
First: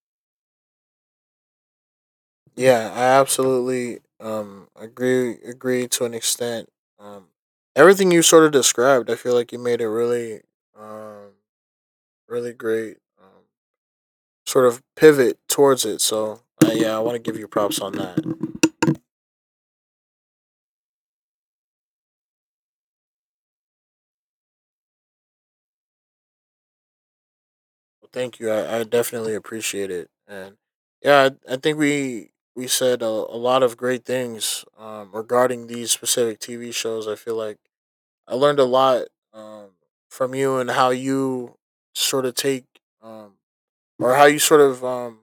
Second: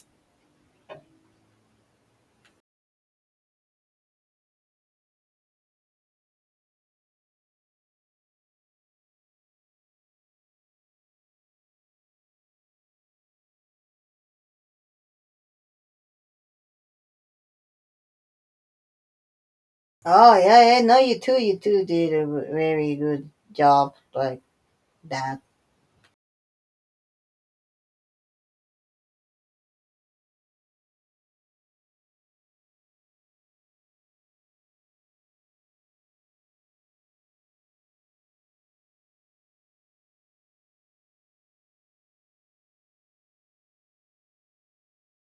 S2: Yeah, I absolutely agree to an extent. Um everything you sort of described, I feel like you made a really um really great, sort of pivot towards it. So, yeah, I want to give you props on that.
S1: Oh yeah, yeah. No, you too. You too did a very good job like that.
S2: Well, thank you. I definitely appreciate it. And yeah, I think we said a lot of great things regarding these specific TV shows. I feel like I learned a lot um from you and how you sort of take um or how you sort of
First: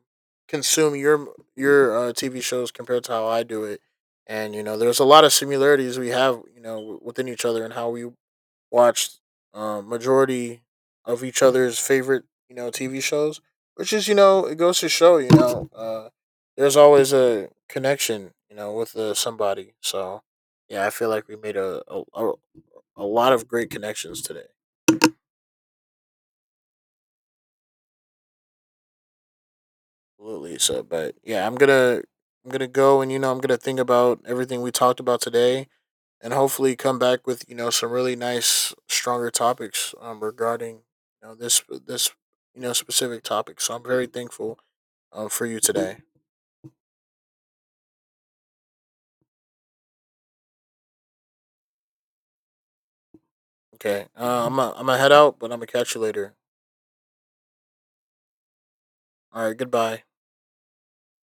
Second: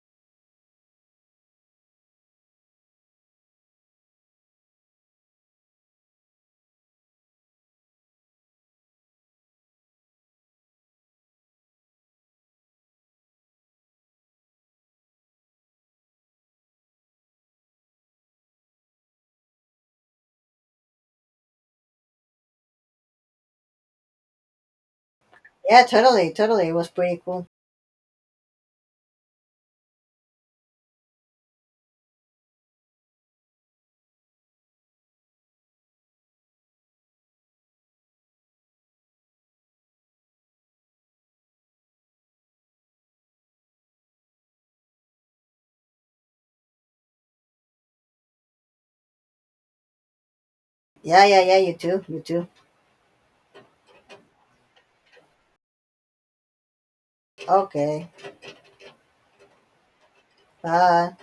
S2: consume your TV shows compared to how I do it. And you know, there's a lot of similarities we have, you know, within each other and how we watch, majority of each other's favorite, you know, TV shows. Which is, you know, it goes to show, you know, there's always a connection, you know, with somebody. So, yeah, I feel like we made a lot of great connections today.
S1: Yeah, totally. It was pretty cool.
S2: Absolutely. So, but yeah, I'm gonna go and you know I'm gonna think about everything we talked about today, and hopefully come back with, you know, some really nice, stronger topics, regarding, you know, this, you know, specific topic. So I'm very thankful, for you today.
S1: Yeah, yeah. You too. You too.
S2: Okay, I'm gonna head out, but I'm gonna catch you later.
S1: Okay.
S2: All right, goodbye.
S1: Bye.